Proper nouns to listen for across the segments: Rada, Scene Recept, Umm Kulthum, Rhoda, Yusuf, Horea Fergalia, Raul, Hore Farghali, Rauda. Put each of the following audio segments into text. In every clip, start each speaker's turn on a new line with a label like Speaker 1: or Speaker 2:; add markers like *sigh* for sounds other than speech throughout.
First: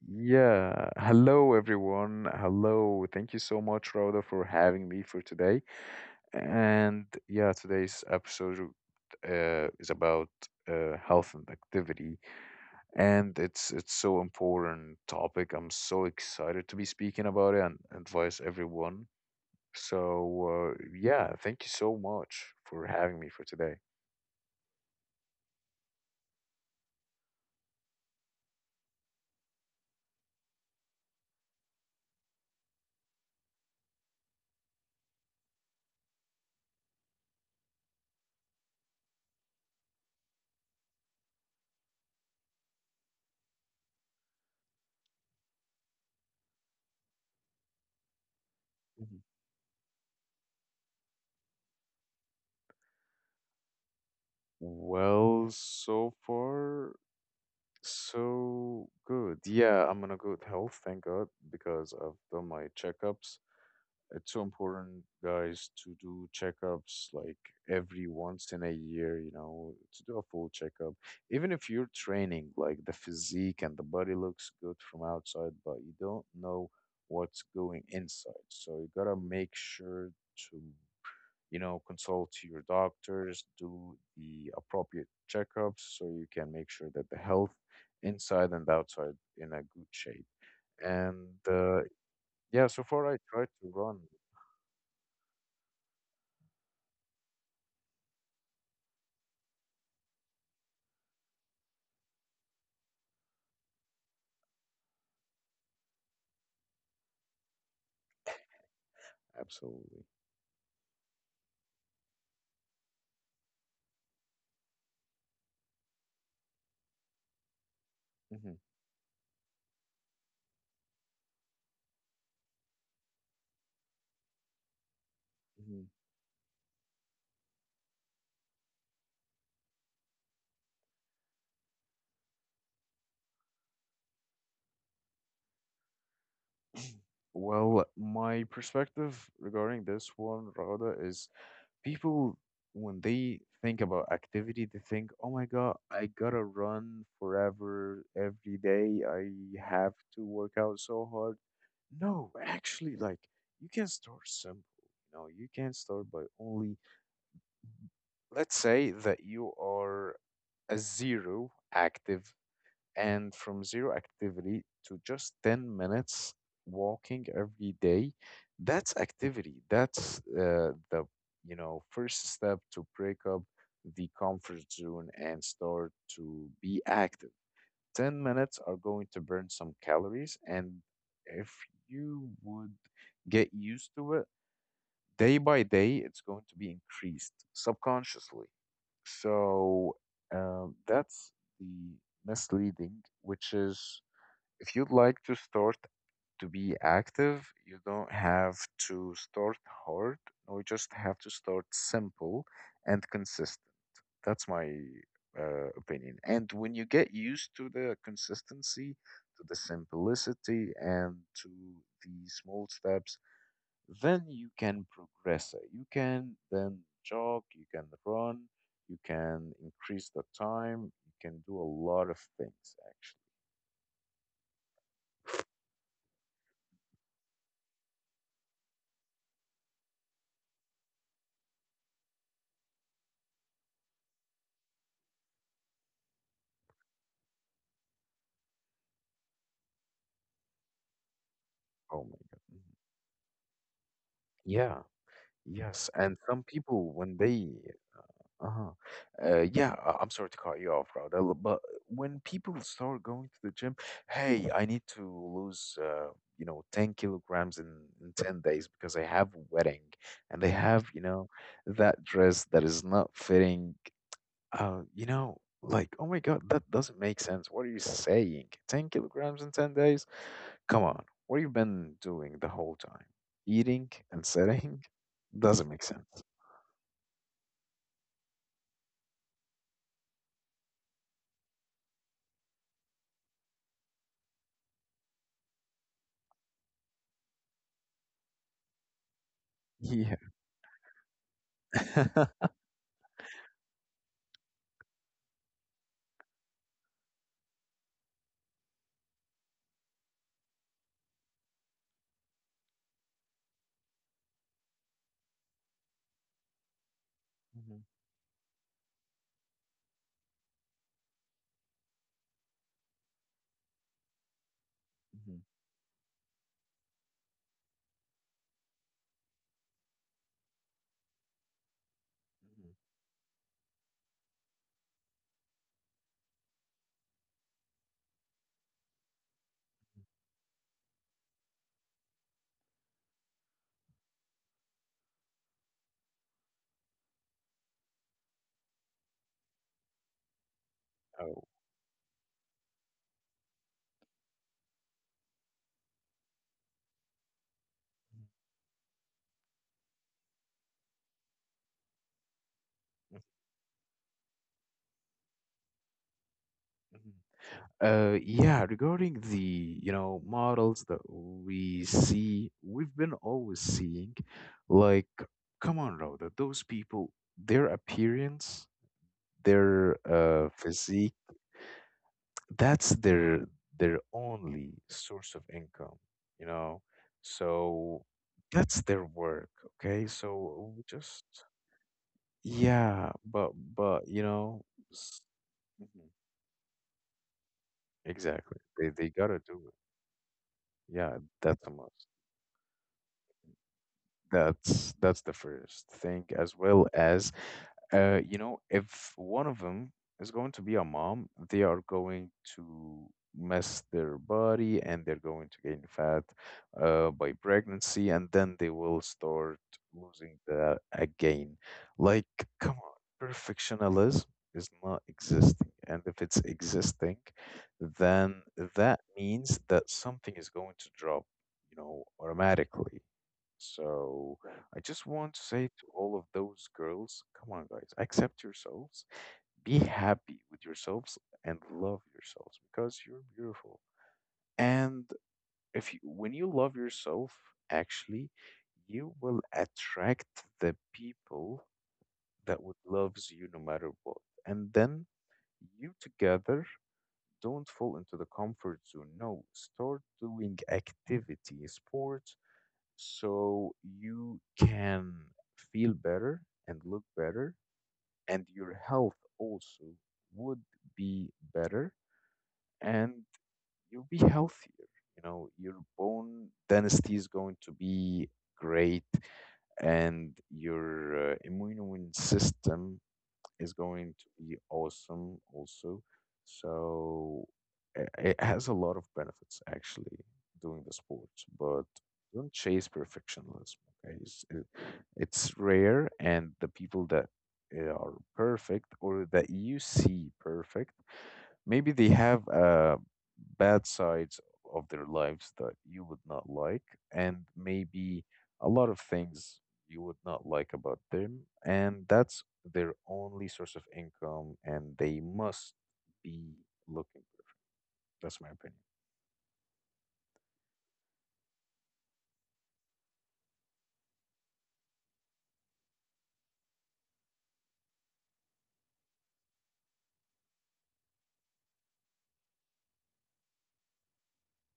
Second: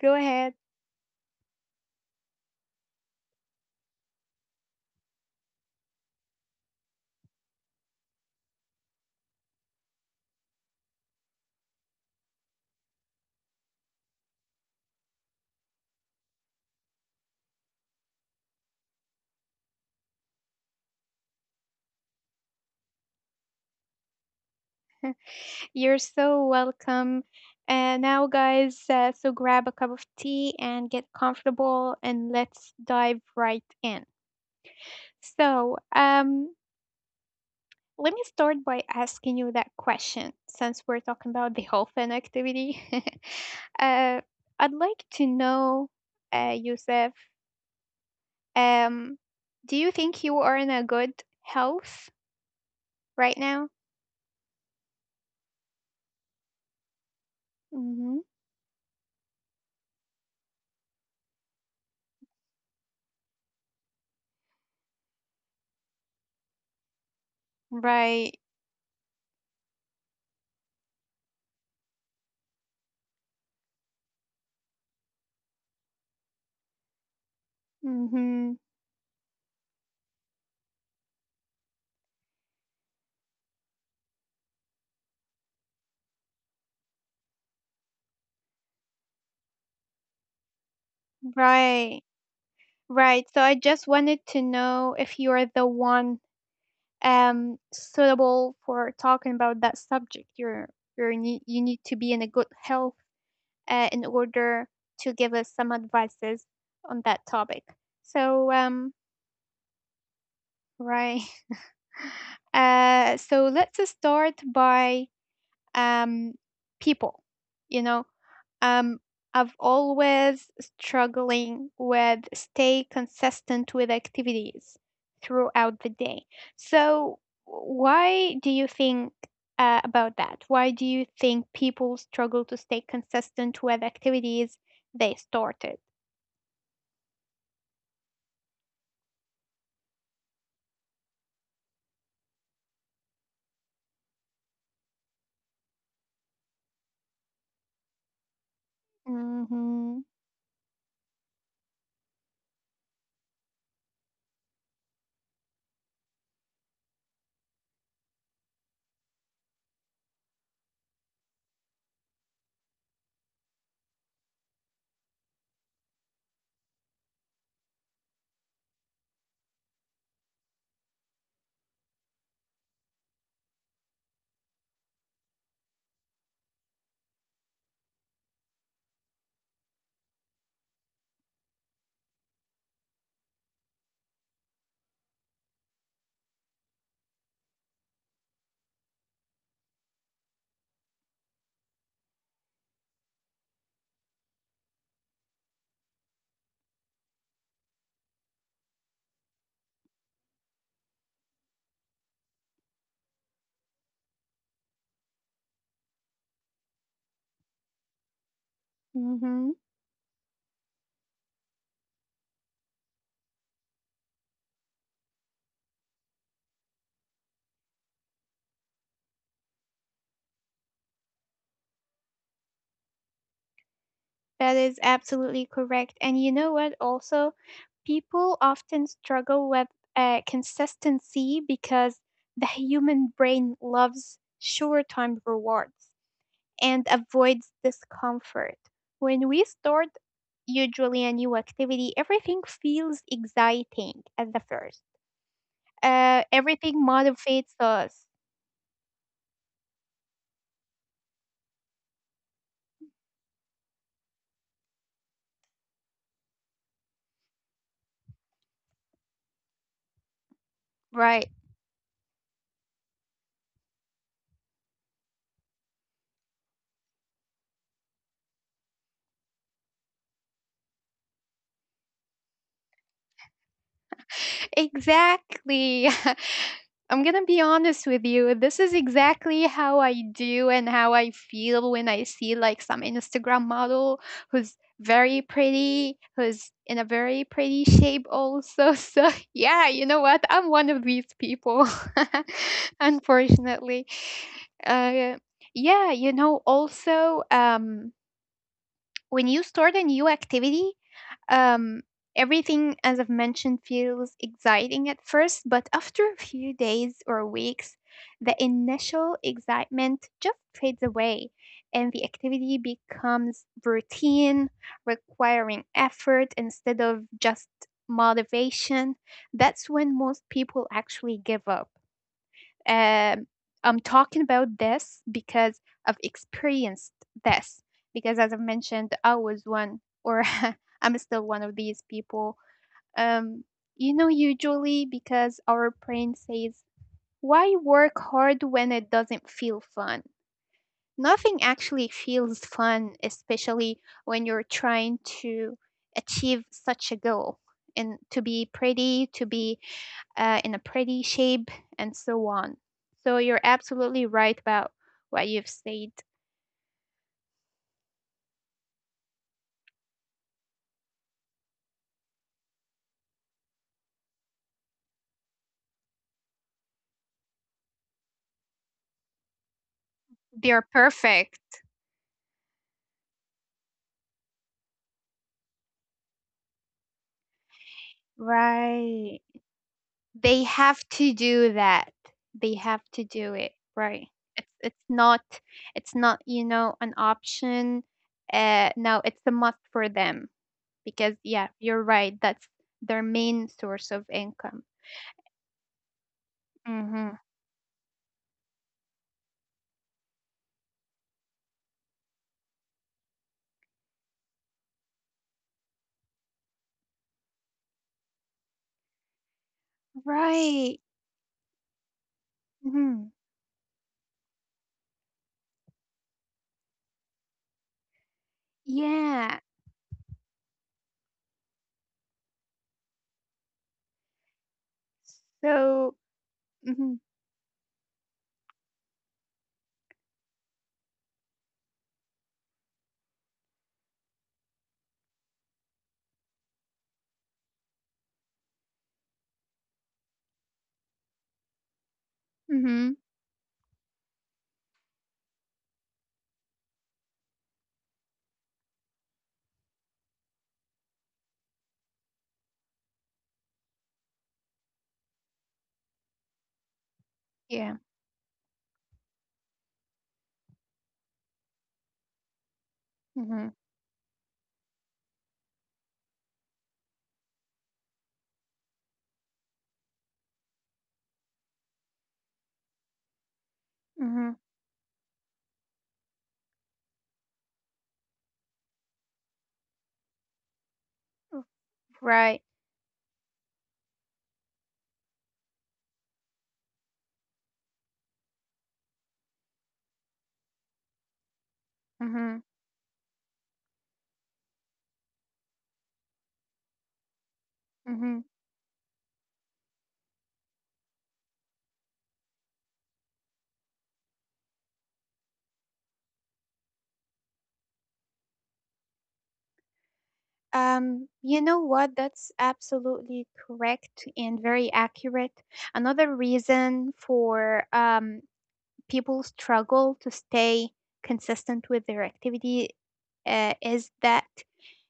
Speaker 1: Go ahead.
Speaker 2: Yeah. Hello, everyone. Hello. Thank you so much, Rhoda, for having me for today. And yeah, today's episode is about health and activity, and it's so important topic. I'm so excited to be speaking about it and advise everyone. So yeah, thank you so much for having me for today.
Speaker 1: You're so welcome. And now, guys, so grab a cup of tea and get comfortable, and let's dive right in. So, um, Let me start by asking you that question since we're talking about the *laughs* whole fan activity. *laughs* uh, I'd like to know, Yusuf, um,
Speaker 2: Mhm.
Speaker 1: do you think you are in a good health right now?
Speaker 2: Well, so far.
Speaker 1: Mm-hmm.
Speaker 2: So good. Yeah, I'm in a good health, thank God, because I've done my checkups. It's so important, guys, to do checkups like every
Speaker 1: Right.
Speaker 2: once in a year, you know, to do a full checkup. Even if you're training, like the physique and the body looks good from outside, but you don't know what's going inside.
Speaker 1: Mm-hmm.
Speaker 2: So you gotta make sure to, you know, consult your doctors, do the appropriate checkups so you can make sure that the health inside and outside in a good shape. And
Speaker 1: Right.
Speaker 2: yeah, so far I
Speaker 1: Right. So
Speaker 2: try
Speaker 1: I
Speaker 2: to
Speaker 1: just
Speaker 2: run.
Speaker 1: wanted to know if you are the one suitable for talking about that subject. You need to be in a good health in order to give us some advices on that topic. So, um,
Speaker 2: Absolutely.
Speaker 1: right. *laughs* So let's start by um, people. You know,
Speaker 2: hmm
Speaker 1: um, I've always struggling with stay consistent with activities throughout the
Speaker 2: hmm
Speaker 1: day. So, why do you think about that? Why do you think people struggle to stay consistent with activities they started?
Speaker 2: Well, my perspective regarding this one, Rada, is people when they think about activity, they think, "Oh my God, I gotta run forever every day. I
Speaker 1: Mm-hmm.
Speaker 2: have to work out so hard." No, actually, like you can start simple. You know, you can start by only, let's say that you are a zero active, and from zero activity to just 10 minutes walking every day, that's activity. That's you know, first step to break up the comfort zone and start to be active. 10 minutes are going to burn some calories. And if you would get used to it day by day, it's going to be increased subconsciously. So that's the misleading, which is if you'd like to start to be active, you don't have to start hard. No, you just have to start simple and consistent. That's my opinion. And when you get used to the consistency, to
Speaker 1: Mm-hmm.
Speaker 2: the simplicity, and to the small steps, then you can progress it. You can then jog, you can run, you can increase the time, you can do a lot of things actually.
Speaker 1: That is absolutely correct. And you know what, also, people often struggle with consistency because the human brain loves short term rewards and avoids discomfort. When we start usually a new activity,
Speaker 2: Oh my
Speaker 1: everything
Speaker 2: God. Mhm.
Speaker 1: feels exciting at the first.
Speaker 2: Yeah, yes. And some
Speaker 1: Everything
Speaker 2: people, when
Speaker 1: motivates
Speaker 2: they
Speaker 1: us,
Speaker 2: Uh-huh. Yeah, I'm sorry to cut you off, Raul, but when people start going to the gym, hey, I need to lose, you know, 10 kilograms in 10 days because I have a wedding and they have, you
Speaker 1: right? *laughs*
Speaker 2: know, that dress that is not fitting. You know, like, oh my God, that doesn't make sense. What are you saying? 10 kilograms in 10 days? Come on, what have you been doing the whole time? Eating and sitting? *laughs* Doesn't
Speaker 1: Exactly.
Speaker 2: make sense.
Speaker 1: *laughs* I'm gonna be honest with you. This is exactly how I do and how I feel when I see like some Instagram model who's very pretty, who's in a very pretty shape also. *laughs* So yeah, you know what?
Speaker 2: Yeah.
Speaker 1: I'm one of these people,
Speaker 2: *laughs*
Speaker 1: *laughs* unfortunately. Uh, yeah, you know, also, when you start a new activity, um, everything, as I've mentioned, feels exciting at first, but after a few days or weeks,
Speaker 2: Mhm,
Speaker 1: the initial excitement just fades away and the activity becomes routine,
Speaker 2: mhm,
Speaker 1: requiring effort instead of just motivation. That's when most people actually give up.
Speaker 2: mhm.
Speaker 1: Um, I'm talking about this because I've experienced this. Because as I've mentioned, I was one, or *laughs* I'm still one of these people. Um, you know, usually because our brain says, why work hard when it doesn't feel fun? Nothing
Speaker 2: Oh.
Speaker 1: actually feels fun, especially when you're trying to achieve such a goal and to be pretty, to be in a pretty shape, and so on. So
Speaker 2: mhm,
Speaker 1: you're absolutely right about what you've said.
Speaker 2: mhm. Yeah, regarding you know, models that we see, we've been always seeing, like, come on, Rhoda, those people, their appearance, their
Speaker 1: They're
Speaker 2: physique,
Speaker 1: perfect.
Speaker 2: that's their only source of income, you know, so that's their
Speaker 1: Right.
Speaker 2: work, okay,
Speaker 1: They
Speaker 2: so
Speaker 1: have
Speaker 2: we
Speaker 1: to
Speaker 2: just
Speaker 1: do that. They have to
Speaker 2: yeah
Speaker 1: do it. Right.
Speaker 2: but you
Speaker 1: It's
Speaker 2: know
Speaker 1: it's not
Speaker 2: s-
Speaker 1: it's
Speaker 2: Mhm.
Speaker 1: not, you know, an option.
Speaker 2: Exactly, they
Speaker 1: No,
Speaker 2: they
Speaker 1: it's a
Speaker 2: gotta
Speaker 1: must
Speaker 2: do it.
Speaker 1: for them because
Speaker 2: Yeah,
Speaker 1: yeah,
Speaker 2: that's a
Speaker 1: you're
Speaker 2: must.
Speaker 1: right. That's their main source of income.
Speaker 2: That's the first thing, as well
Speaker 1: Mhm.
Speaker 2: as you know, if one of them is going to be a mom, they are going to mess their body and they're going to gain fat by pregnancy, and then they will start losing
Speaker 1: Right.
Speaker 2: that again. Like, come
Speaker 1: Mhm.
Speaker 2: on, perfectionism is not existing, and if it's existing, then that
Speaker 1: Yeah.
Speaker 2: means that something is going to drop, you know, automatically. So I just want to say
Speaker 1: So,
Speaker 2: to all of those
Speaker 1: mhm.
Speaker 2: girls, come on, guys, accept yourselves, be happy with yourselves, and love yourselves because you're beautiful. And if you, when you love yourself, actually, you will attract the people that would
Speaker 1: Mhm.
Speaker 2: loves you no matter what. And then you together don't fall into the comfort zone. No, start doing activity, sports so you can feel better and look better,
Speaker 1: Yeah.
Speaker 2: and your health also would be better, and
Speaker 1: Mhm,
Speaker 2: you'll be healthier. You know, your bone density is going to be great, and your immune system is going
Speaker 1: mhm.
Speaker 2: to be awesome also. So it has a lot of benefits actually doing the sport,
Speaker 1: R
Speaker 2: but
Speaker 1: right.
Speaker 2: don't chase perfectionism. Okay, it's rare, and the people that are perfect or that you see perfect, maybe they
Speaker 1: Mhm,
Speaker 2: have bad sides of their lives that you would not like, and
Speaker 1: mhm.
Speaker 2: maybe a lot of things you would not like about them, and that's their only source of income, and they must be looking. That's my opinion.
Speaker 1: You know what? That's absolutely correct and very accurate. Another reason for people struggle to stay consistent with their activity is that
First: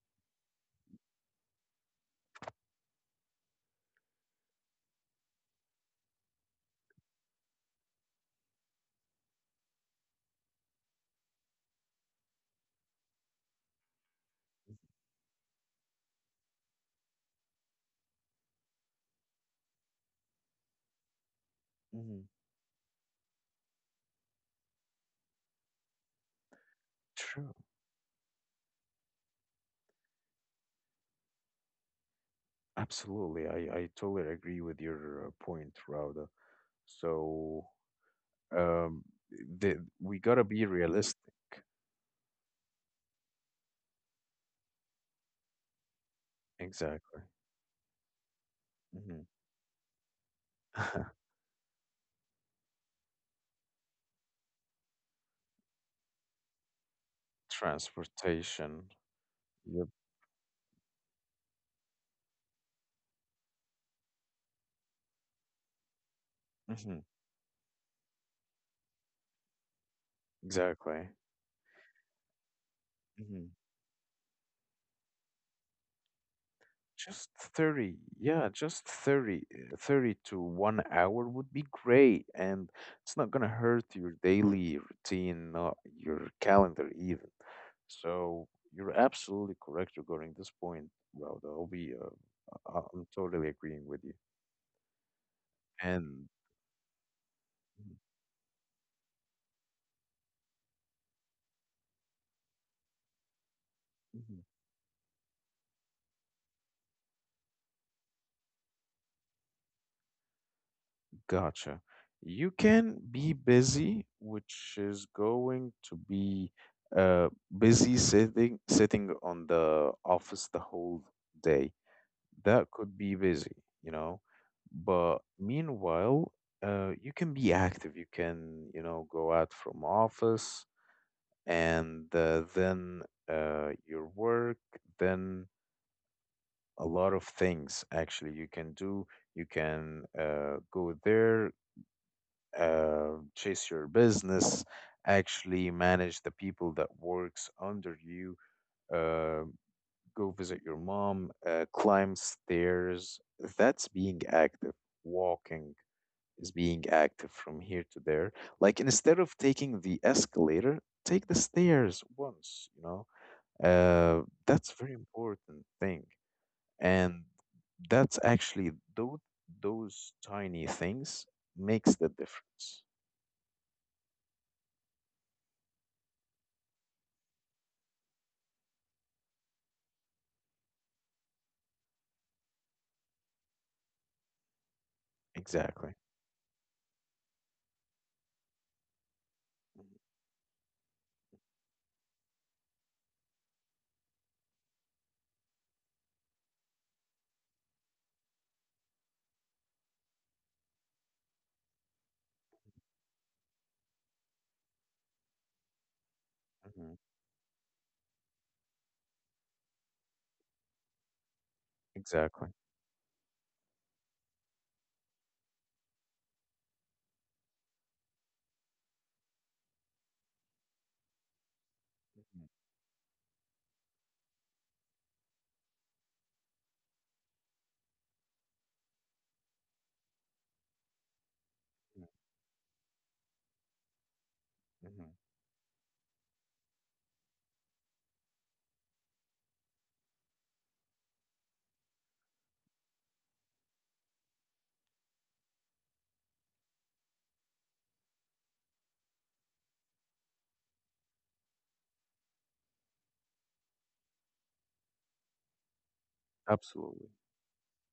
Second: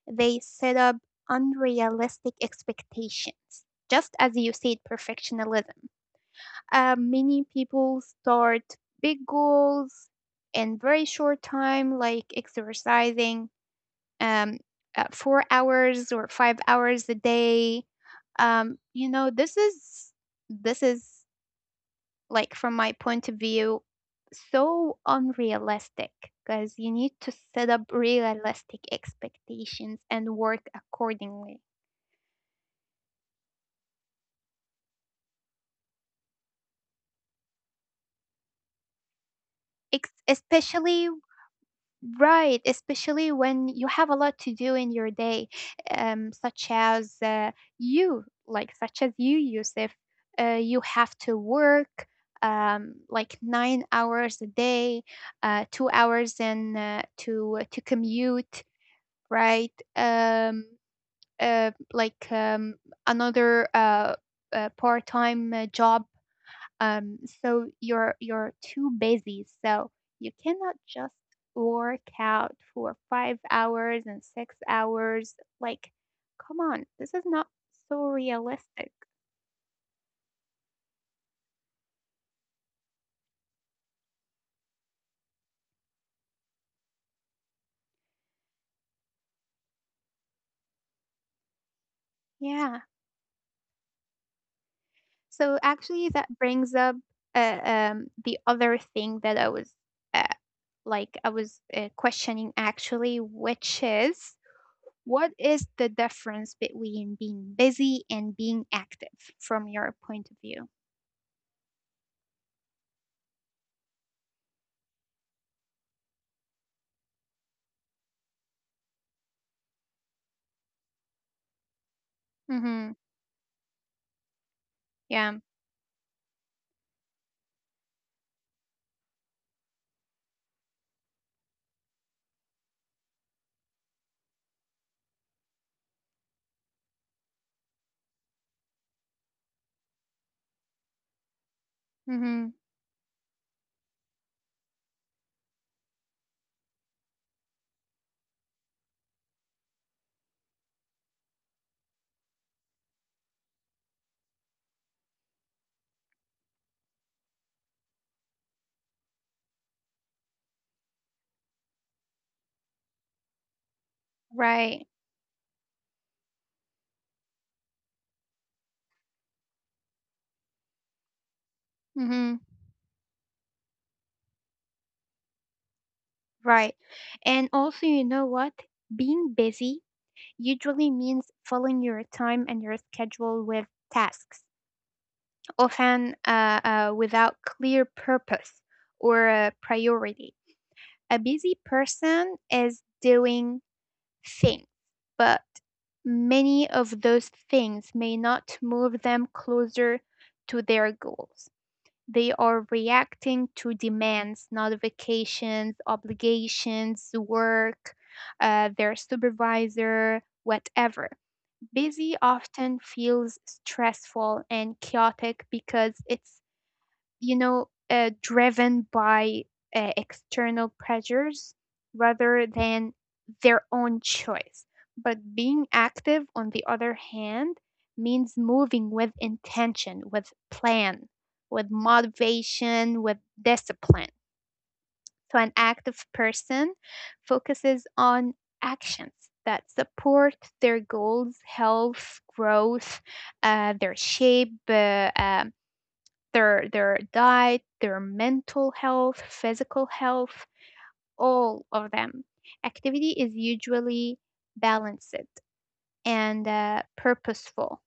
Speaker 1: they set up unrealistic expectations, just as you said, perfectionism. Many people start big goals in very short time, like exercising um, 4 hours or 5 hours a day. You know, this is
Speaker 2: hmm
Speaker 1: like from my point of view, so unrealistic because you need to
Speaker 2: True.
Speaker 1: set up realistic expectations and work accordingly.
Speaker 2: Absolutely. I totally agree with your point, Rauda. So, um,
Speaker 1: Ex-
Speaker 2: we gotta be
Speaker 1: especially
Speaker 2: realistic.
Speaker 1: Right, especially when you have a lot to do in your day, um, such as
Speaker 2: Exactly.
Speaker 1: uh, you, like such as
Speaker 2: hmm
Speaker 1: you, Yusuf, you
Speaker 2: *laughs*
Speaker 1: have to work like 9 hours a day, 2 hours in to commute,
Speaker 2: Transportation.
Speaker 1: right?
Speaker 2: Yep.
Speaker 1: Uh, like um, another part-time job
Speaker 2: hmm
Speaker 1: um, so you're too busy. So you cannot
Speaker 2: Exactly.
Speaker 1: just work out for 5 hours and 6 hours. Like, come on, this is
Speaker 2: Just
Speaker 1: not
Speaker 2: 30.
Speaker 1: so
Speaker 2: Yeah, just
Speaker 1: realistic.
Speaker 2: 30. 30 to 1 hour would be great. And it's not going to hurt your daily routine, not your calendar even. So you're absolutely correct regarding this point, Rauda.
Speaker 1: Yeah.
Speaker 2: I'm totally agreeing with you.
Speaker 1: So actually,
Speaker 2: And
Speaker 1: that brings up
Speaker 2: *laughs*
Speaker 1: the other thing that I was uh, like I was uh, questioning actually, which is
Speaker 2: Mhm.
Speaker 1: what is the difference between being busy and being active from your point of view?
Speaker 2: Gotcha. You can be busy, which is going to be uh busy sitting on the office the whole day, that
Speaker 1: Mm-hmm.
Speaker 2: could be busy, you know. But
Speaker 1: Yeah.
Speaker 2: meanwhile, you can be active. You can, you know, go out from office and then your work, then a lot of things actually you can do. You can go there,
Speaker 1: Mhm.
Speaker 2: chase your business, actually manage the people that works under you, uh, go visit your mom, climb stairs. That's being active. Walking is being active from here to there. Like instead of taking the escalator, take the stairs once, you know? That's
Speaker 1: Right.
Speaker 2: very important thing. And that's actually those tiny things makes the
Speaker 1: Mhm.
Speaker 2: difference.
Speaker 1: Right. And also, you know what? Being busy usually means filling your time and your schedule with tasks,
Speaker 2: Exactly.
Speaker 1: often without clear purpose or priority. A busy person is doing things, but many of those things may not move them closer to their goals. They are reacting to demands, notifications,
Speaker 2: Mhm.
Speaker 1: obligations, work, their supervisor, whatever. Busy
Speaker 2: Exactly.
Speaker 1: often feels stressful and chaotic because it's you know, driven by external pressures rather
Speaker 2: Mhm.
Speaker 1: than their own choice. But being active, on the other hand, means moving with intention, with plan, with
Speaker 2: Mhm.
Speaker 1: motivation, with discipline.
Speaker 2: Mhm.
Speaker 1: So, an active person focuses on actions that support their goals, health, growth, their shape, their diet, their mental health, physical health, all of them. Activity is usually balanced and
Speaker 2: Absolutely.
Speaker 1: purposeful.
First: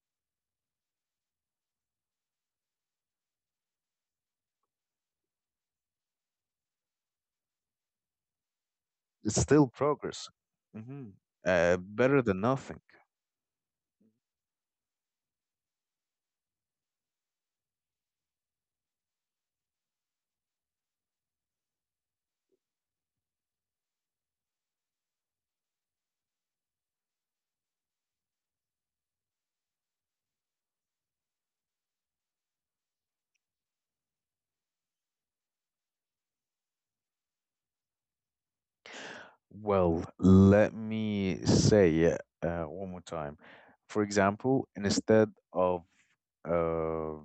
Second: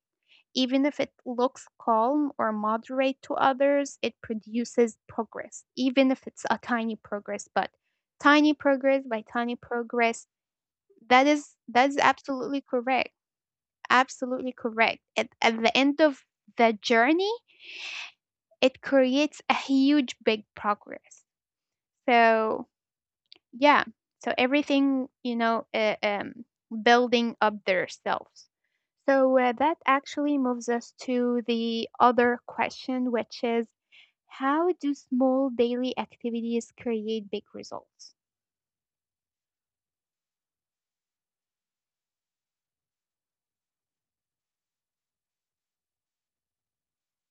Speaker 1: Even if it looks calm or moderate to others, it produces progress, even if it's a tiny progress. But tiny progress by
Speaker 2: It's
Speaker 1: tiny
Speaker 2: still
Speaker 1: progress,
Speaker 2: progress. hmm
Speaker 1: that is that is
Speaker 2: Better than
Speaker 1: absolutely
Speaker 2: nothing.
Speaker 1: correct. Absolutely correct. At the end of the journey, it creates a huge big progress. So yeah, so everything you know, building up their selves. So that actually moves us to the other question, which is how do small daily activities create big results?
Speaker 2: Well, let me say it one more time. For example, instead of uh,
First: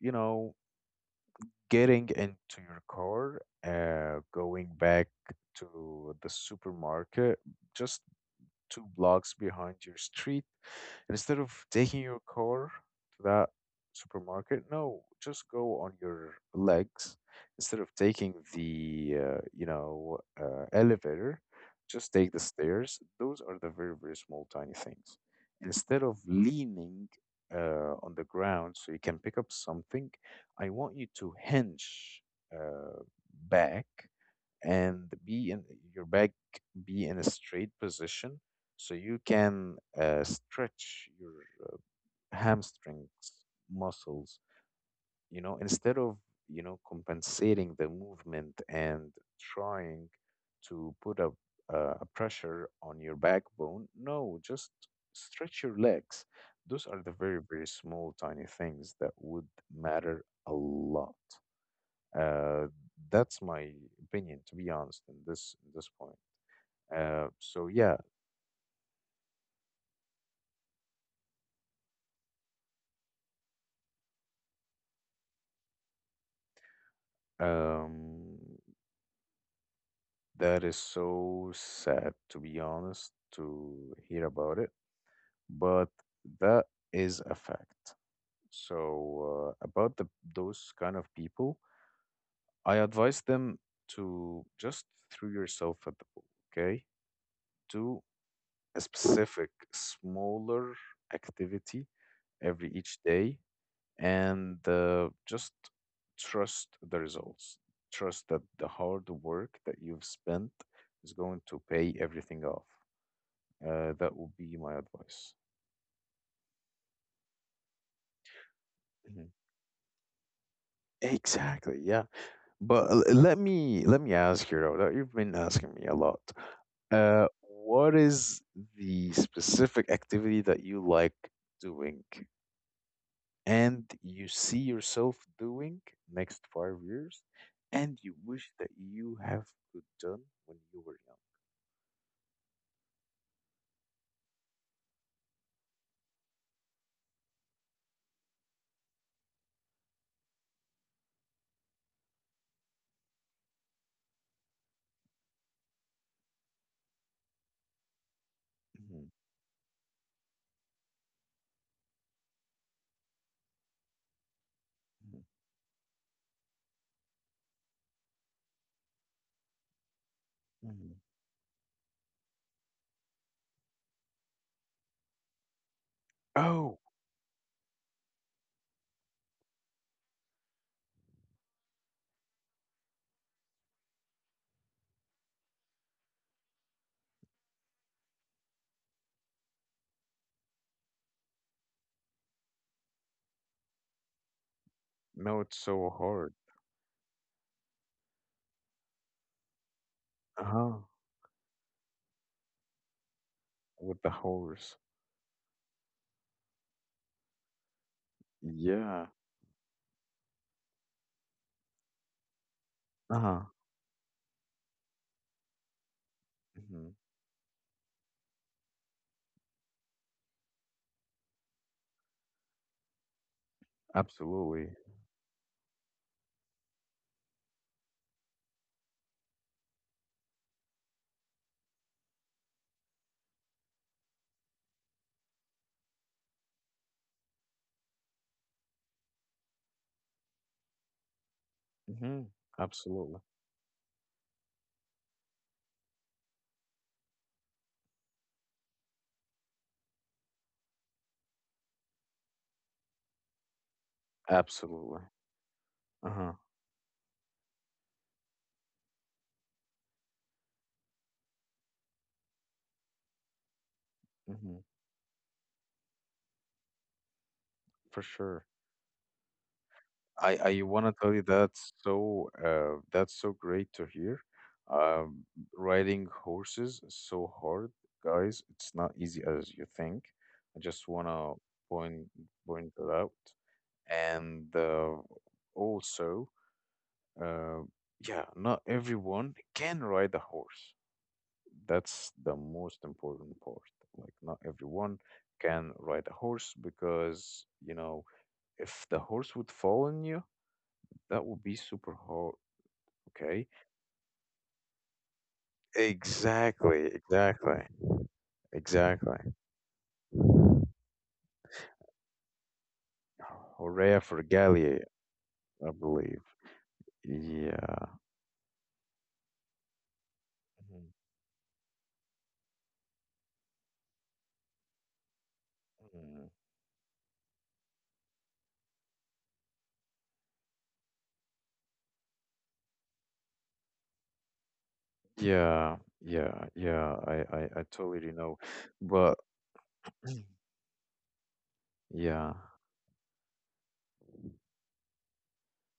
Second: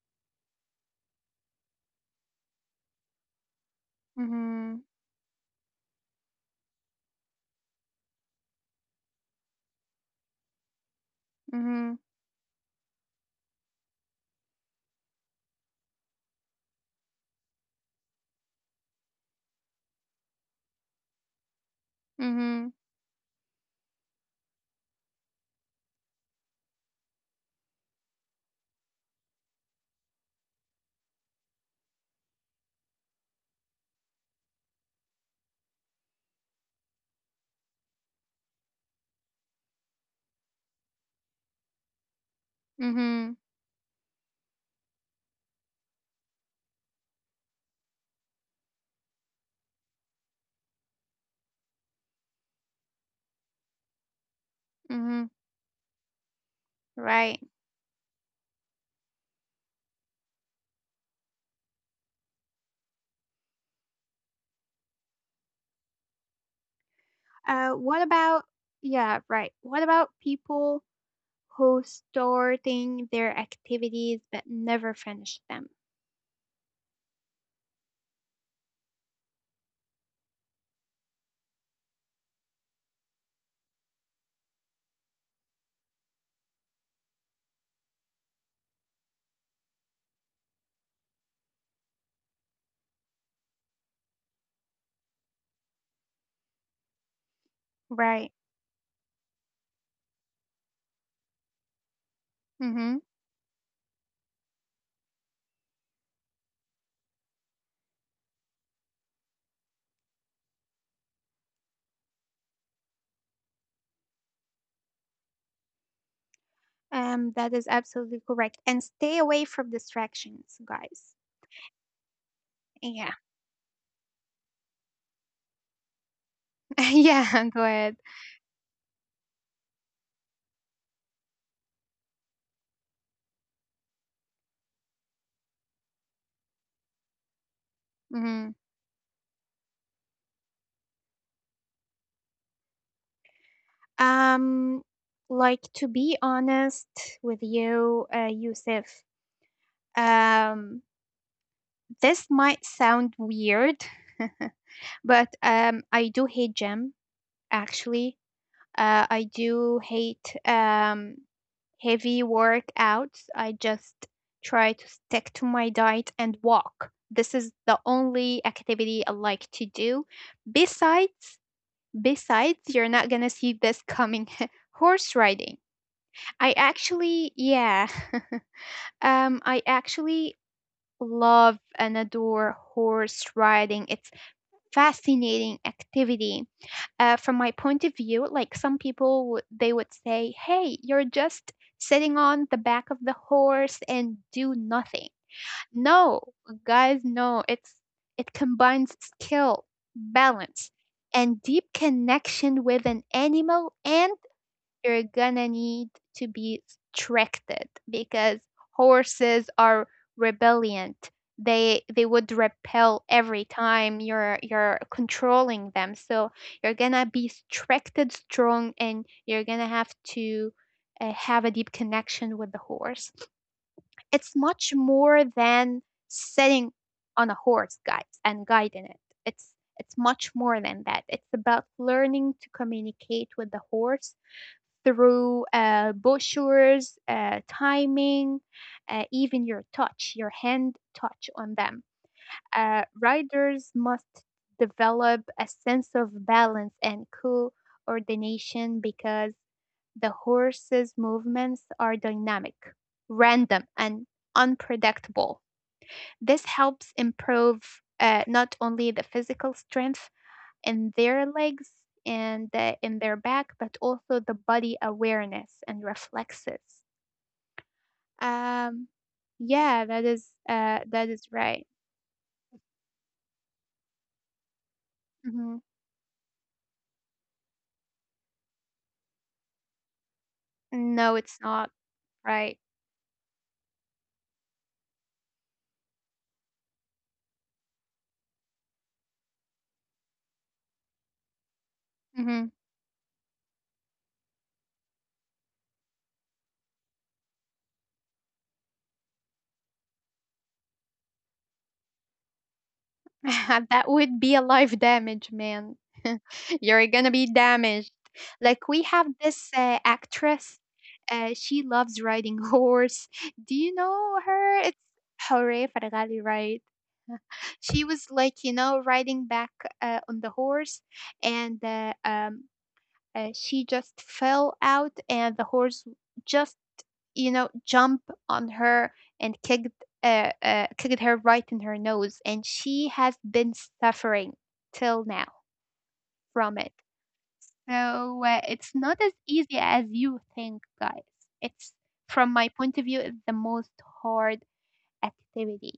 Speaker 2: you know getting into your car, going
Speaker 1: Mm-hmm.
Speaker 2: back to the supermarket, just two blocks behind your street. And instead of
Speaker 1: Mm-hmm.
Speaker 2: taking your car to that supermarket, no, just go on your legs. Instead of taking the you know elevator, just take the
Speaker 1: Mm-hmm.
Speaker 2: stairs. Those are the very very small tiny things. Instead of leaning on the ground so you can pick up something, I want you to hinge uh, back and be in your back be in a straight position so you can stretch your
Speaker 1: Mm-hmm.
Speaker 2: hamstrings muscles, you know, instead of, you know, compensating the movement and trying to put a pressure on your backbone, no, just
Speaker 1: Mm-hmm.
Speaker 2: stretch your legs. Those are the very
Speaker 1: Right.
Speaker 2: very small tiny things that would matter a lot. uh, that's my opinion to be honest in this point. So
Speaker 1: Uh,
Speaker 2: yeah,
Speaker 1: what about yeah, right. What about people who starting their activities but never finish them?
Speaker 2: um, that is so sad to be honest to hear about it, but that is a fact. So about the those kind of people, I advise them to just throw yourself at the pool, okay? Do
Speaker 1: Right.
Speaker 2: a specific smaller activity every each
Speaker 1: Mhm.
Speaker 2: day and just trust the results. Trust that the hard work that you've spent is going to pay everything off. That would be my advice.
Speaker 1: That is absolutely correct. And stay
Speaker 2: Mhm.
Speaker 1: away from distractions, guys.
Speaker 2: Exactly. Yeah. But
Speaker 1: Yeah.
Speaker 2: let me ask you though, that you've been asking me a lot.
Speaker 1: *laughs* yeah, go
Speaker 2: What
Speaker 1: ahead.
Speaker 2: is the specific activity that you like doing? And you see yourself doing next 5 years and you wish
Speaker 1: Mhm.
Speaker 2: that you have good done when you were
Speaker 1: Um, like to be honest with you, Yusuf, um, this might sound weird, *laughs* but I do hate gym actually.
Speaker 2: young.
Speaker 1: I do hate heavy workouts. I just try to stick to my diet and walk. This is the only activity I like to do.
Speaker 2: hmm hmm hmm
Speaker 1: Besides, besides, you're not gonna see this coming. *laughs* Horse riding. I
Speaker 2: Oh,
Speaker 1: actually, yeah, *laughs* I actually love and adore horse riding. It's fascinating activity from my point of view, like some people would they would say, "Hey, you're just sitting on the back of the horse and do nothing."
Speaker 2: no, it's so
Speaker 1: No,
Speaker 2: hard.
Speaker 1: guys, no. It's it combines skill, balance,
Speaker 2: Uh-huh.
Speaker 1: and deep connection with an animal
Speaker 2: With the
Speaker 1: and
Speaker 2: horse.
Speaker 1: you're gonna need to be restricted because
Speaker 2: Yeah.
Speaker 1: horses are rebelliant. They would repel
Speaker 2: Uh-huh.
Speaker 1: every time you're controlling them. So you're
Speaker 2: hmm
Speaker 1: gonna be restricted, strong, and you're gonna have to have a deep connection with the horse. It's much
Speaker 2: Absolutely.
Speaker 1: more than sitting on a horse, guys, and guiding it. It's it's much more than that. It's about learning to communicate with the horse through postures, timing, even your touch, your hand touch on them.
Speaker 2: hmm Absolutely.
Speaker 1: Riders must develop a sense of balance and coordination because the horse's movements are dynamic, random, and
Speaker 2: Absolutely.
Speaker 1: unpredictable.
Speaker 2: Uh-huh.
Speaker 1: This helps improve not only the physical strength in their legs and in their back, but also the
Speaker 2: hmm
Speaker 1: body awareness and reflexes.
Speaker 2: For sure.
Speaker 1: Um, yeah,
Speaker 2: I want to
Speaker 1: that
Speaker 2: tell
Speaker 1: is
Speaker 2: you
Speaker 1: right.
Speaker 2: that's so great to hear. Um,
Speaker 1: hmm
Speaker 2: riding horses is so hard, guys. It's not easy as you think. I just want
Speaker 1: No,
Speaker 2: to
Speaker 1: it's not
Speaker 2: point
Speaker 1: right.
Speaker 2: point that out. And also, uh, yeah, not everyone can ride a horse. That's the
Speaker 1: hmm
Speaker 2: most important part. Like, not everyone can ride a horse because, you know, if the horse would fall on you, that would be super hot. Okay.
Speaker 1: *laughs* That would be a life damage, man. *laughs*
Speaker 2: Exactly,
Speaker 1: You're gonna be
Speaker 2: exactly,
Speaker 1: damaged. Like we have
Speaker 2: exactly.
Speaker 1: this actress. She loves riding *laughs* horse. Do you
Speaker 2: Horea
Speaker 1: know her? It's
Speaker 2: Fergalia,
Speaker 1: Hore
Speaker 2: I believe.
Speaker 1: Farghali, right? She
Speaker 2: Yeah.
Speaker 1: was like, you know, riding back on the horse,
Speaker 2: Mhm,
Speaker 1: and she just fell out, and the horse
Speaker 2: mhm.
Speaker 1: just, you know, jumped on her and kicked, kicked her right in her nose, and she has been suffering till now
Speaker 2: Yeah, yeah,
Speaker 1: from it.
Speaker 2: yeah. I totally
Speaker 1: So
Speaker 2: know,
Speaker 1: it's not
Speaker 2: but
Speaker 1: as easy as you think, guys. It's
Speaker 2: yeah,
Speaker 1: from my point of view, it's the most hard activity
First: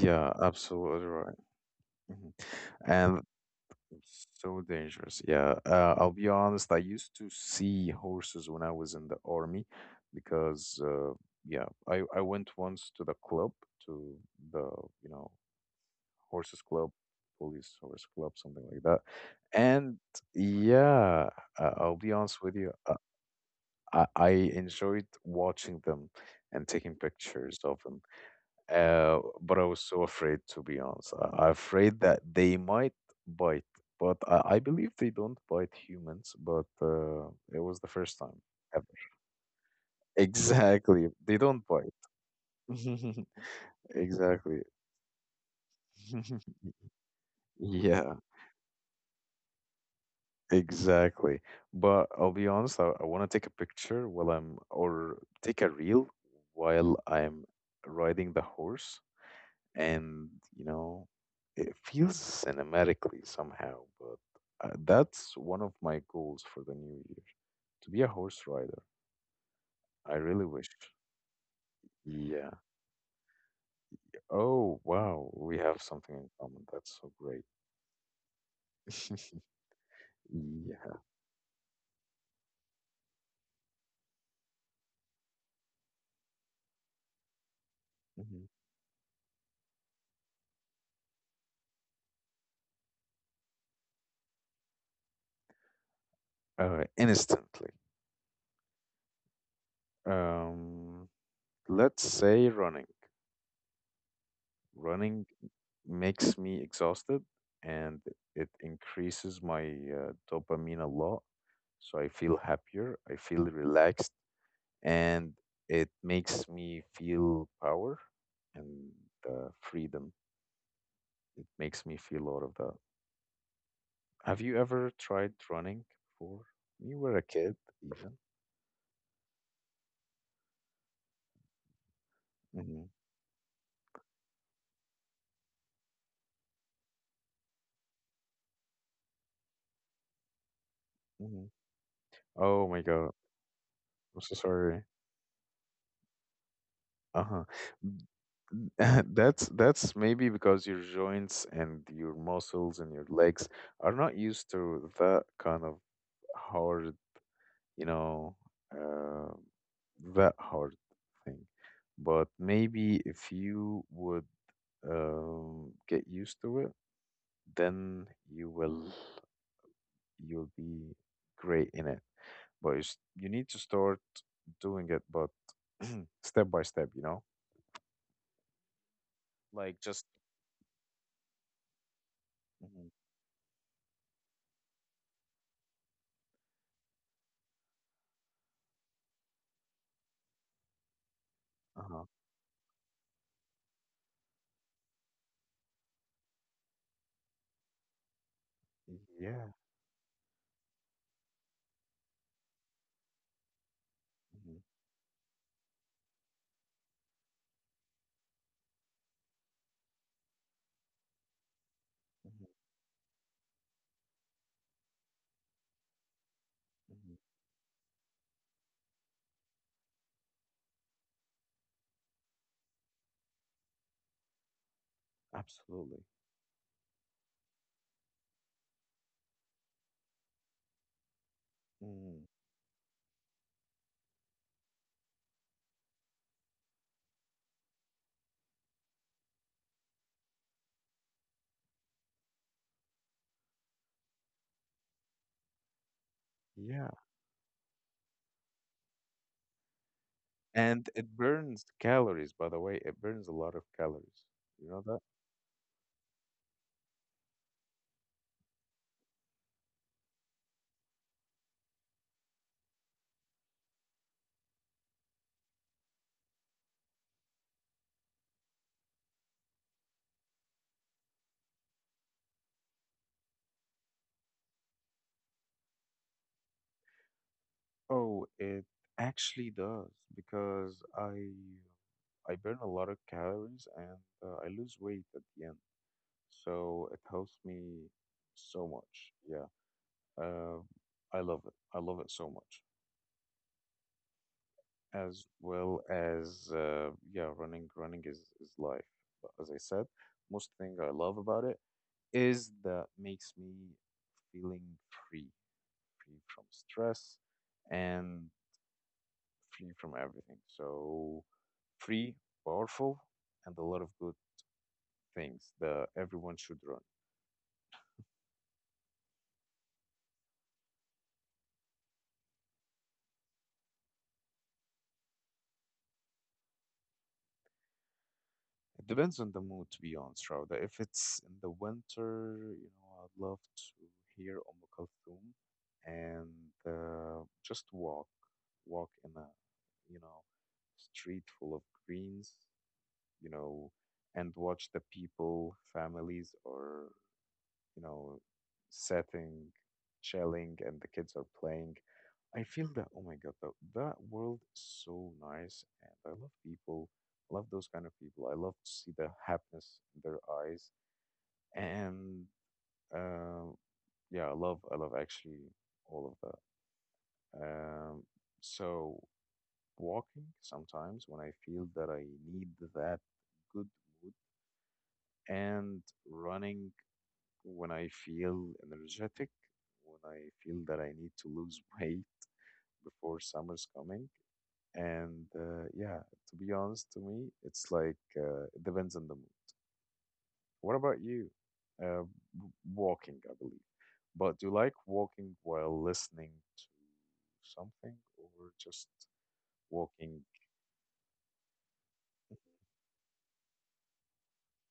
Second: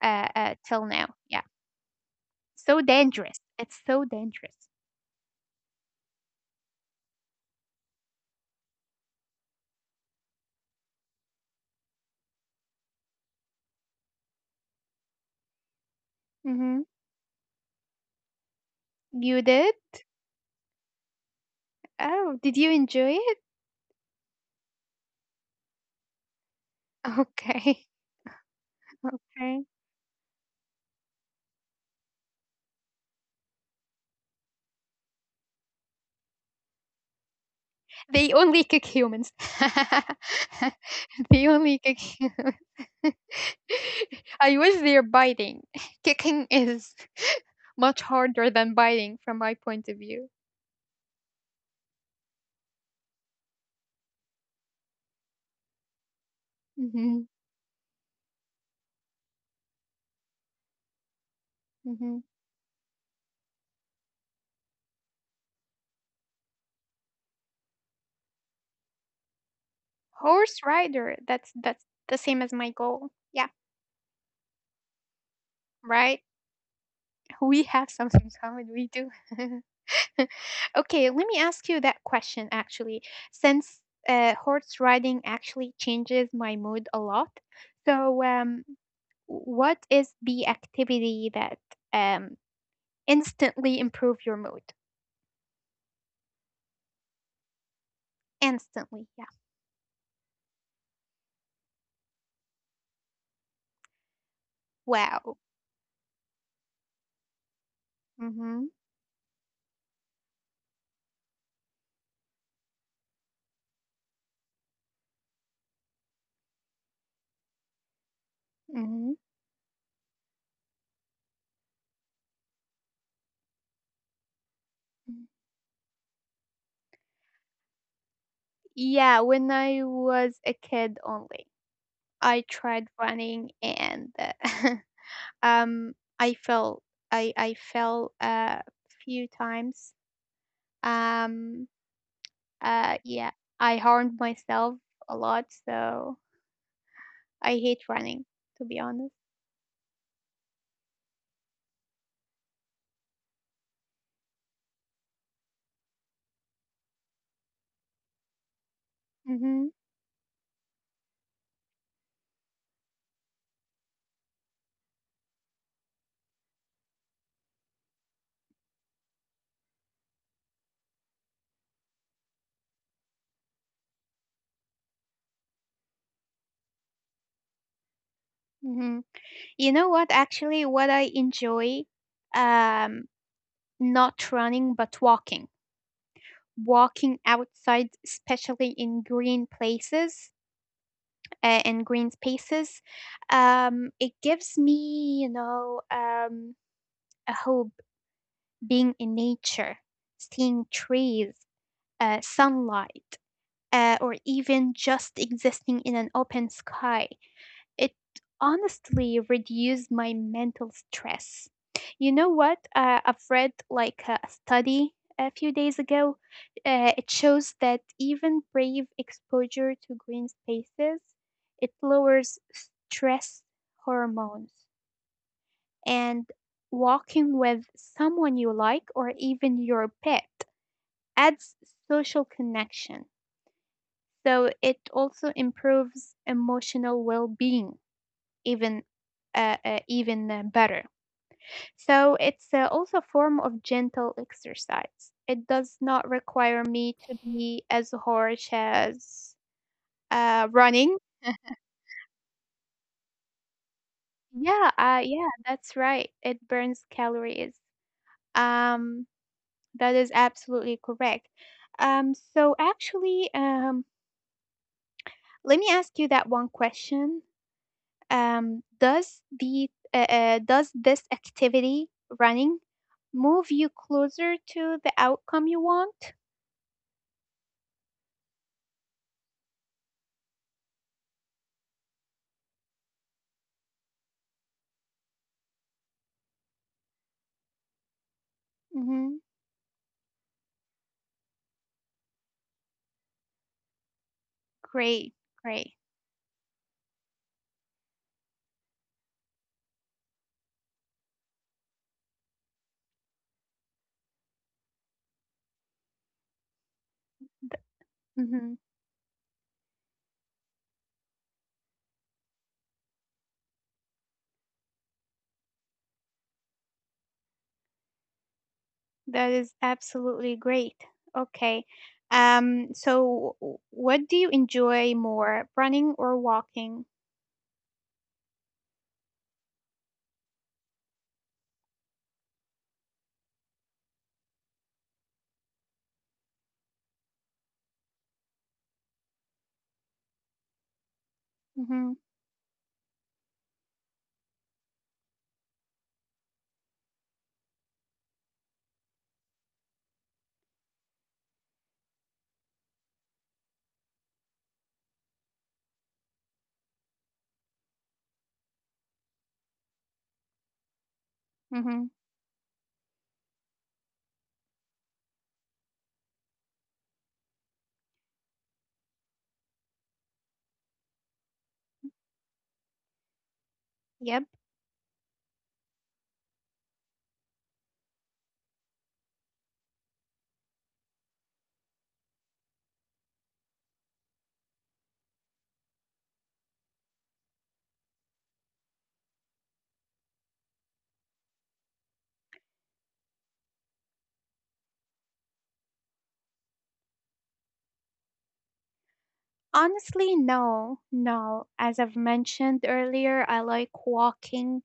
Speaker 1: till
Speaker 2: absolutely
Speaker 1: now.
Speaker 2: right. Mhm.
Speaker 1: So
Speaker 2: And
Speaker 1: dangerous. It's so
Speaker 2: so
Speaker 1: dangerous.
Speaker 2: dangerous. Yeah, I'll be honest. I used to see horses when I was in the army because, yeah, I went once to the club, to the, you know, horses
Speaker 1: Mm-hmm.
Speaker 2: club, police horse club, something like that.
Speaker 1: You did?
Speaker 2: And yeah, I'll be
Speaker 1: Oh,
Speaker 2: honest
Speaker 1: did
Speaker 2: with
Speaker 1: you
Speaker 2: you.
Speaker 1: enjoy it?
Speaker 2: I enjoyed watching them and taking pictures of
Speaker 1: Okay. *laughs*
Speaker 2: them. But I
Speaker 1: Okay.
Speaker 2: was so afraid, to be honest. I am afraid that they might bite, but I believe they don't bite humans. But it was the first time
Speaker 1: They only
Speaker 2: ever.
Speaker 1: kick humans.
Speaker 2: Exactly, they
Speaker 1: *laughs* They
Speaker 2: don't
Speaker 1: only
Speaker 2: bite.
Speaker 1: kick humans.
Speaker 2: *laughs*
Speaker 1: *laughs*
Speaker 2: Exactly.
Speaker 1: I wish they're biting. *laughs* Kicking
Speaker 2: *laughs*
Speaker 1: is *laughs* much
Speaker 2: Yeah,
Speaker 1: harder than biting from my point of view.
Speaker 2: exactly. But I'll be honest, I want to take a picture while I'm, or take a reel while
Speaker 1: Mm-hmm.
Speaker 2: I'm riding the horse. And you know it feels
Speaker 1: Mm-hmm.
Speaker 2: cinematically somehow, but that's one of my goals for the new year, to be a horse rider. I really
Speaker 1: Horse
Speaker 2: wish.
Speaker 1: rider. That's the same
Speaker 2: Yeah.
Speaker 1: as my goal. Yeah.
Speaker 2: Oh wow, we have something
Speaker 1: Right.
Speaker 2: in common, that's so great.
Speaker 1: We have something common. We do. *laughs* *laughs*
Speaker 2: *laughs* Yeah.
Speaker 1: Okay, let me ask you that question actually, since, horse riding actually changes my mood a lot. So,
Speaker 2: Mhm.
Speaker 1: um, what is the activity that, um, instantly improve your mood?
Speaker 2: Instantly?
Speaker 1: Instantly, yeah.
Speaker 2: um let's say running. Running
Speaker 1: Wow.
Speaker 2: makes me exhausted, and it
Speaker 1: Mhm.
Speaker 2: increases my dopamine a lot, so I feel happier, I feel relaxed, and it makes me feel power and
Speaker 1: Mhm.
Speaker 2: the freedom. It makes me feel a lot of that. Have you ever tried running before? You were a kid, even.
Speaker 1: Yeah, when I was a kid only, I
Speaker 2: hmm
Speaker 1: tried running and *laughs* um I fell I fell a few times.
Speaker 2: hmm
Speaker 1: Um
Speaker 2: Oh my God,
Speaker 1: Yeah, I
Speaker 2: I'm
Speaker 1: harmed
Speaker 2: so sorry.
Speaker 1: myself a lot, so
Speaker 2: Uh-huh.
Speaker 1: I hate running, to be
Speaker 2: *laughs*
Speaker 1: honest.
Speaker 2: That's maybe because your joints and your muscles and your legs are not used to that kind of hard, you know, uh,
Speaker 1: Mm-hmm.
Speaker 2: that hard thing. But maybe if you would get used to it, then you will, you'll be great in it. But you need to start doing it, but *clears throat* step by step, you know,
Speaker 1: Mm-hmm. You
Speaker 2: like
Speaker 1: know
Speaker 2: just.
Speaker 1: what? Actually, what I enjoy,
Speaker 2: Mhm.
Speaker 1: um, not running but walking, walking outside, especially in green places and
Speaker 2: Uh-huh.
Speaker 1: green spaces. It gives me, you know, a hope being in
Speaker 2: Yeah.
Speaker 1: nature, seeing trees, sunlight. Or
Speaker 2: hmm
Speaker 1: even just existing in an open sky. It honestly reduced my mental stress. You know
Speaker 2: hmm
Speaker 1: what? I've read like a study a few days ago. It
Speaker 2: hmm
Speaker 1: shows that even brave exposure to green spaces, it lowers stress hormones.
Speaker 2: Absolutely.
Speaker 1: And walking with someone you like or even your pet adds
Speaker 2: Mm.
Speaker 1: social connection, so it also improves emotional well-being even even better. So it's also a form of gentle exercise. It does not require
Speaker 2: Yeah,
Speaker 1: me to be as harsh as
Speaker 2: and
Speaker 1: running.
Speaker 2: it burns calories, by the way. It burns a lot of calories.
Speaker 1: Yeah,
Speaker 2: You know that?
Speaker 1: yeah, that's right. It burns calories. Um, that is absolutely correct. So actually, let me ask you that one question. Does the does this activity running move you closer to the outcome you want?
Speaker 2: Oh, it actually does, because I burn a lot of calories and I lose weight at the end. So it helps me so much.
Speaker 1: Hmm.
Speaker 2: Yeah. Uh, I love it. I love it so much.
Speaker 1: Great,
Speaker 2: As
Speaker 1: great.
Speaker 2: well as yeah, running is life. But as I said, most thing I love about it is that makes me feeling free, free from stress, and
Speaker 1: Mm-hmm.
Speaker 2: free from everything. So free, powerful, and a lot of good things, that everyone should run.
Speaker 1: That is absolutely great. Okay. So what do you enjoy more, running or walking?
Speaker 2: It depends on the mood, to be honest, Rauda. If it's in the winter, you know, I'd love to hear Kulthum and just walk, walk in a, you know, street full of
Speaker 1: Mm-hmm.
Speaker 2: greens, you know, and watch the people, families, or you know, sitting, chilling, and the kids are playing. I feel that, oh my God, that world is so nice. And I love people. I love those kind of people. I love to see the happiness in their eyes.
Speaker 1: Mm-hmm.
Speaker 2: And uh, yeah, I love actually all of that. So walking sometimes when I feel that I need that good mood,
Speaker 1: Yep.
Speaker 2: and running when I feel energetic, when I feel that I need to lose *laughs* weight before summer's coming. And yeah, to be honest to me, it's like it depends on the mood. What about you? Uh, Walking, I believe. But do you like walking while listening to something, or just walking?
Speaker 1: Honestly, no, no. As I've mentioned earlier, I like walking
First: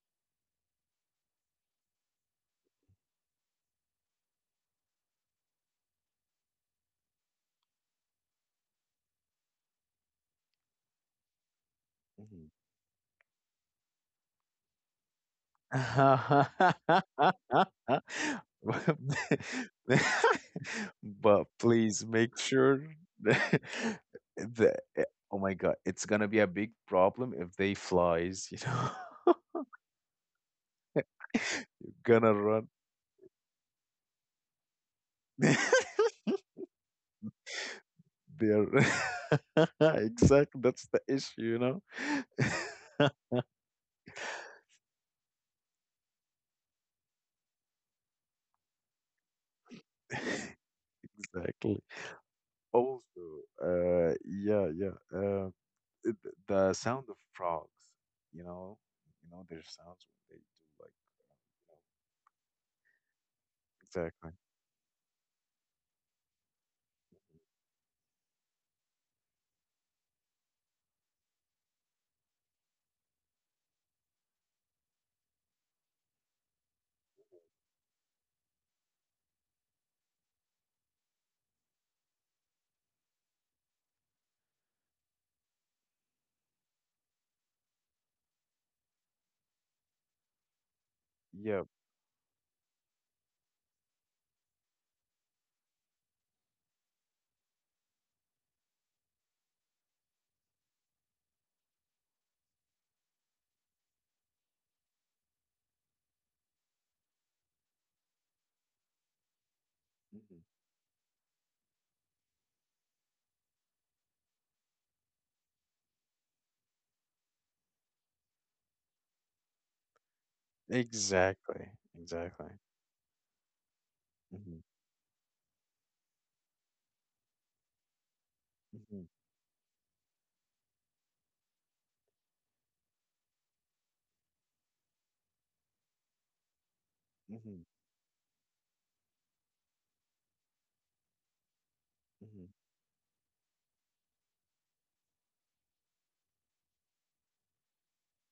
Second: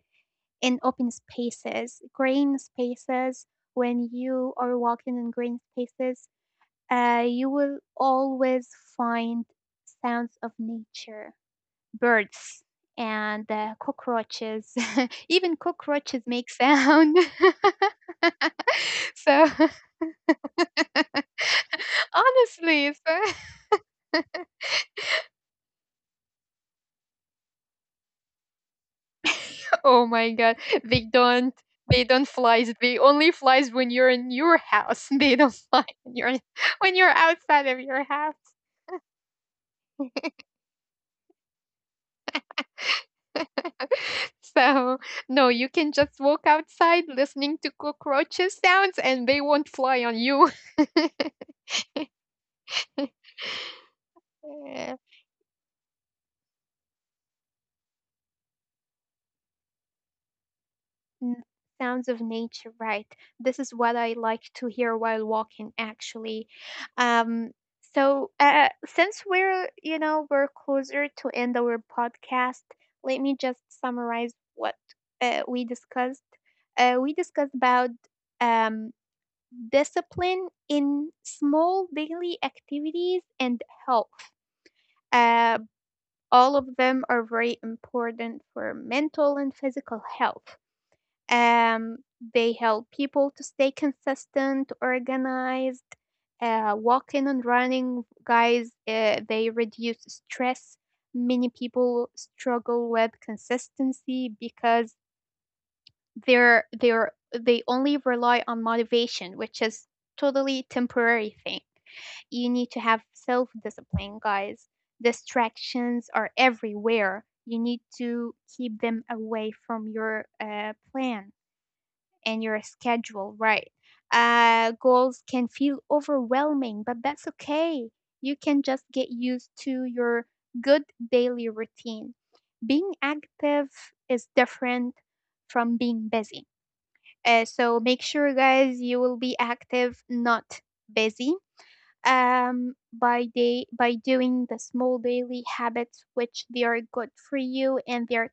Speaker 1: in open spaces, green spaces. When you are walking in green spaces, you will always find sounds of nature,
Speaker 2: Mm-hmm.
Speaker 1: birds, and cockroaches. *laughs* Even cockroaches make sound. *laughs* So,
Speaker 2: *laughs* But
Speaker 1: *laughs*
Speaker 2: please make sure
Speaker 1: honestly.
Speaker 2: *laughs*
Speaker 1: So
Speaker 2: that, that eh, oh my God, it's gonna be a big problem if they flies, you know.
Speaker 1: *laughs* oh my god. They don't
Speaker 2: *laughs* You're
Speaker 1: they don't
Speaker 2: gonna run.
Speaker 1: flies. They only flies when you're in your house. *laughs* They don't fly
Speaker 2: *laughs*
Speaker 1: when you're *laughs* when you're outside of your house.
Speaker 2: They're *laughs* exactly, that's the issue, you know. *laughs*
Speaker 1: *laughs* So no, you can just walk outside listening to cockroaches sounds and they won't fly on you.
Speaker 2: Exactly. Also, yeah, yeah.
Speaker 1: *laughs*
Speaker 2: The sound of frogs, you know, you know their sounds when they do like,
Speaker 1: N-
Speaker 2: uh,
Speaker 1: Sounds of nature, right? This is what I
Speaker 2: exactly.
Speaker 1: like to hear while walking, actually. Um, so since we're, you know, we're closer to end our podcast, let me just summarize what we discussed. We discussed about um, discipline in small daily activities and health. Uh, all of them are very important for mental and physical health.
Speaker 2: Yeah.
Speaker 1: Um, they help people to stay consistent, organized, walking and running. Guys, they reduce stress. Many people struggle with consistency because they're they only rely on motivation, which is
Speaker 2: Mhm.
Speaker 1: totally temporary thing. You need to have self discipline, guys. Distractions are everywhere. You need to keep them away from your plan
Speaker 2: Exactly.
Speaker 1: and
Speaker 2: Exactly.
Speaker 1: your schedule, right?
Speaker 2: hmm
Speaker 1: Goals can feel overwhelming, but that's okay. You can just
Speaker 2: hmm
Speaker 1: get used to your good daily routine. Being active is different from being busy. Uh,
Speaker 2: hmm
Speaker 1: so make sure, guys, you will be active, not busy.
Speaker 2: hmm
Speaker 1: By day by doing the small daily habits which they are good for you and they are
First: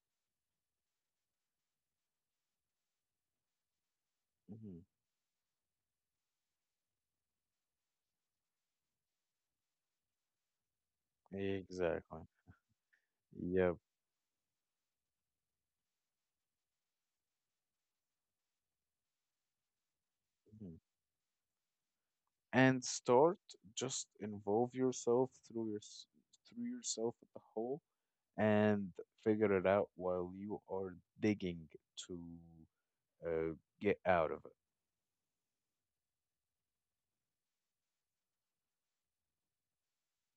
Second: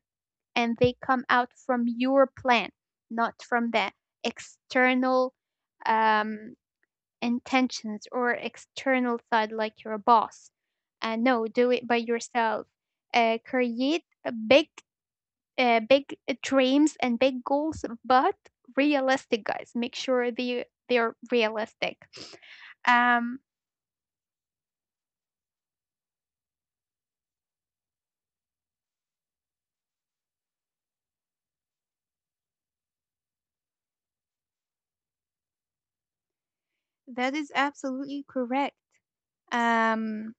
Speaker 1: and they come out from your plan, not from the
Speaker 2: hmm
Speaker 1: external um, intentions or external side like your boss. No, do it by
Speaker 2: Exactly.
Speaker 1: yourself.
Speaker 2: Yep.
Speaker 1: Create a big, big dreams and big goals, but realistic, guys. Make sure they
Speaker 2: hmm
Speaker 1: they are realistic.
Speaker 2: And
Speaker 1: Um,
Speaker 2: start, just involve yourself through through yourself at the hole, and figure it out while you are digging to uh, get out of it.
Speaker 1: That is absolutely correct. Um,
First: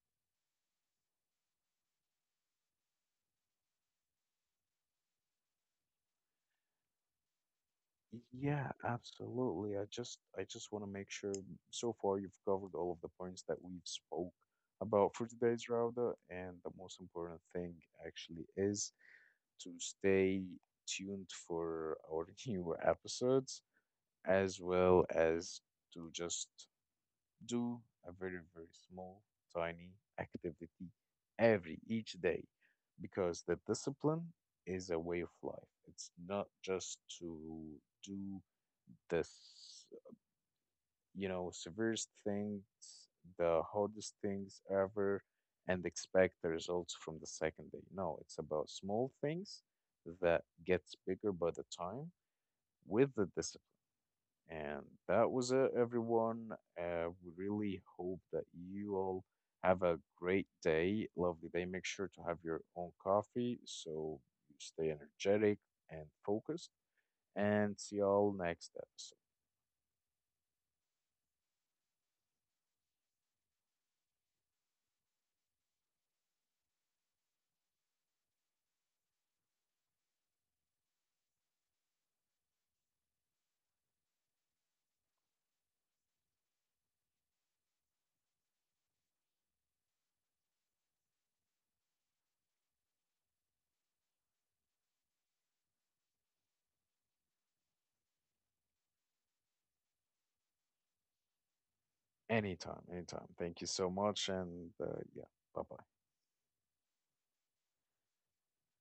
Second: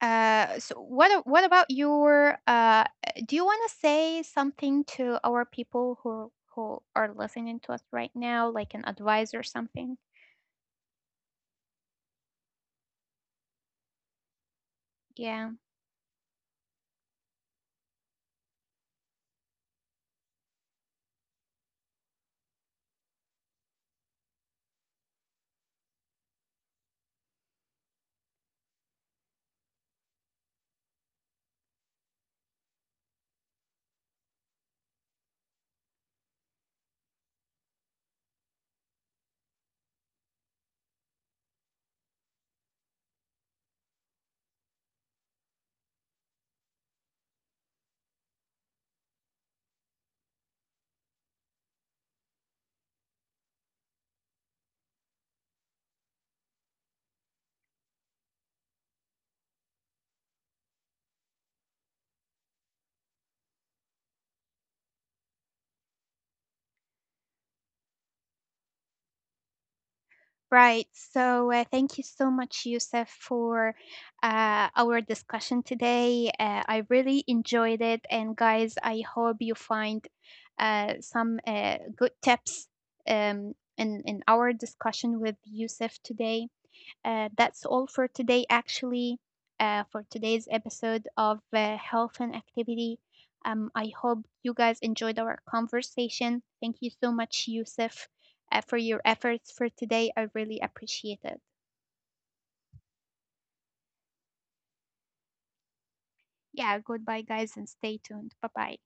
Speaker 1: so what about your do you want to say something to our people who are listening to us right now
Speaker 2: Yeah,
Speaker 1: like an advice or
Speaker 2: absolutely. I
Speaker 1: something?
Speaker 2: just I just want to make sure, so far you've covered all of the points that we've spoke about for
Speaker 1: Yeah,
Speaker 2: today's, Rauda, and the most important thing actually is to stay tuned for our *laughs* new episodes, as well as to just do a very, very small, tiny activity every each day, because the discipline is a way of life. It's not just to do the, you know, severest things, the hardest things ever, and expect the results from the second day. No, it's about small things that gets bigger by the time with the discipline. And that was it, everyone. We really hope that you all have a great day, lovely day. Make sure to have your own coffee, so you stay energetic and focused. And see y'all next episode.
Speaker 1: right. So thank you so much, Yusuf, for our discussion today. I really enjoyed it, and guys, I hope you find some good tips in our discussion with Yusuf today. That's all for today, actually, for today's episode of Health and Activity. I hope you guys enjoyed our conversation. Thank you so much, Yusuf, for your efforts for today. I really appreciate it.
Speaker 2: Anytime, anytime. Thank you so much, and yeah, bye bye.
Speaker 1: Yeah, goodbye, guys, and stay tuned. Bye bye.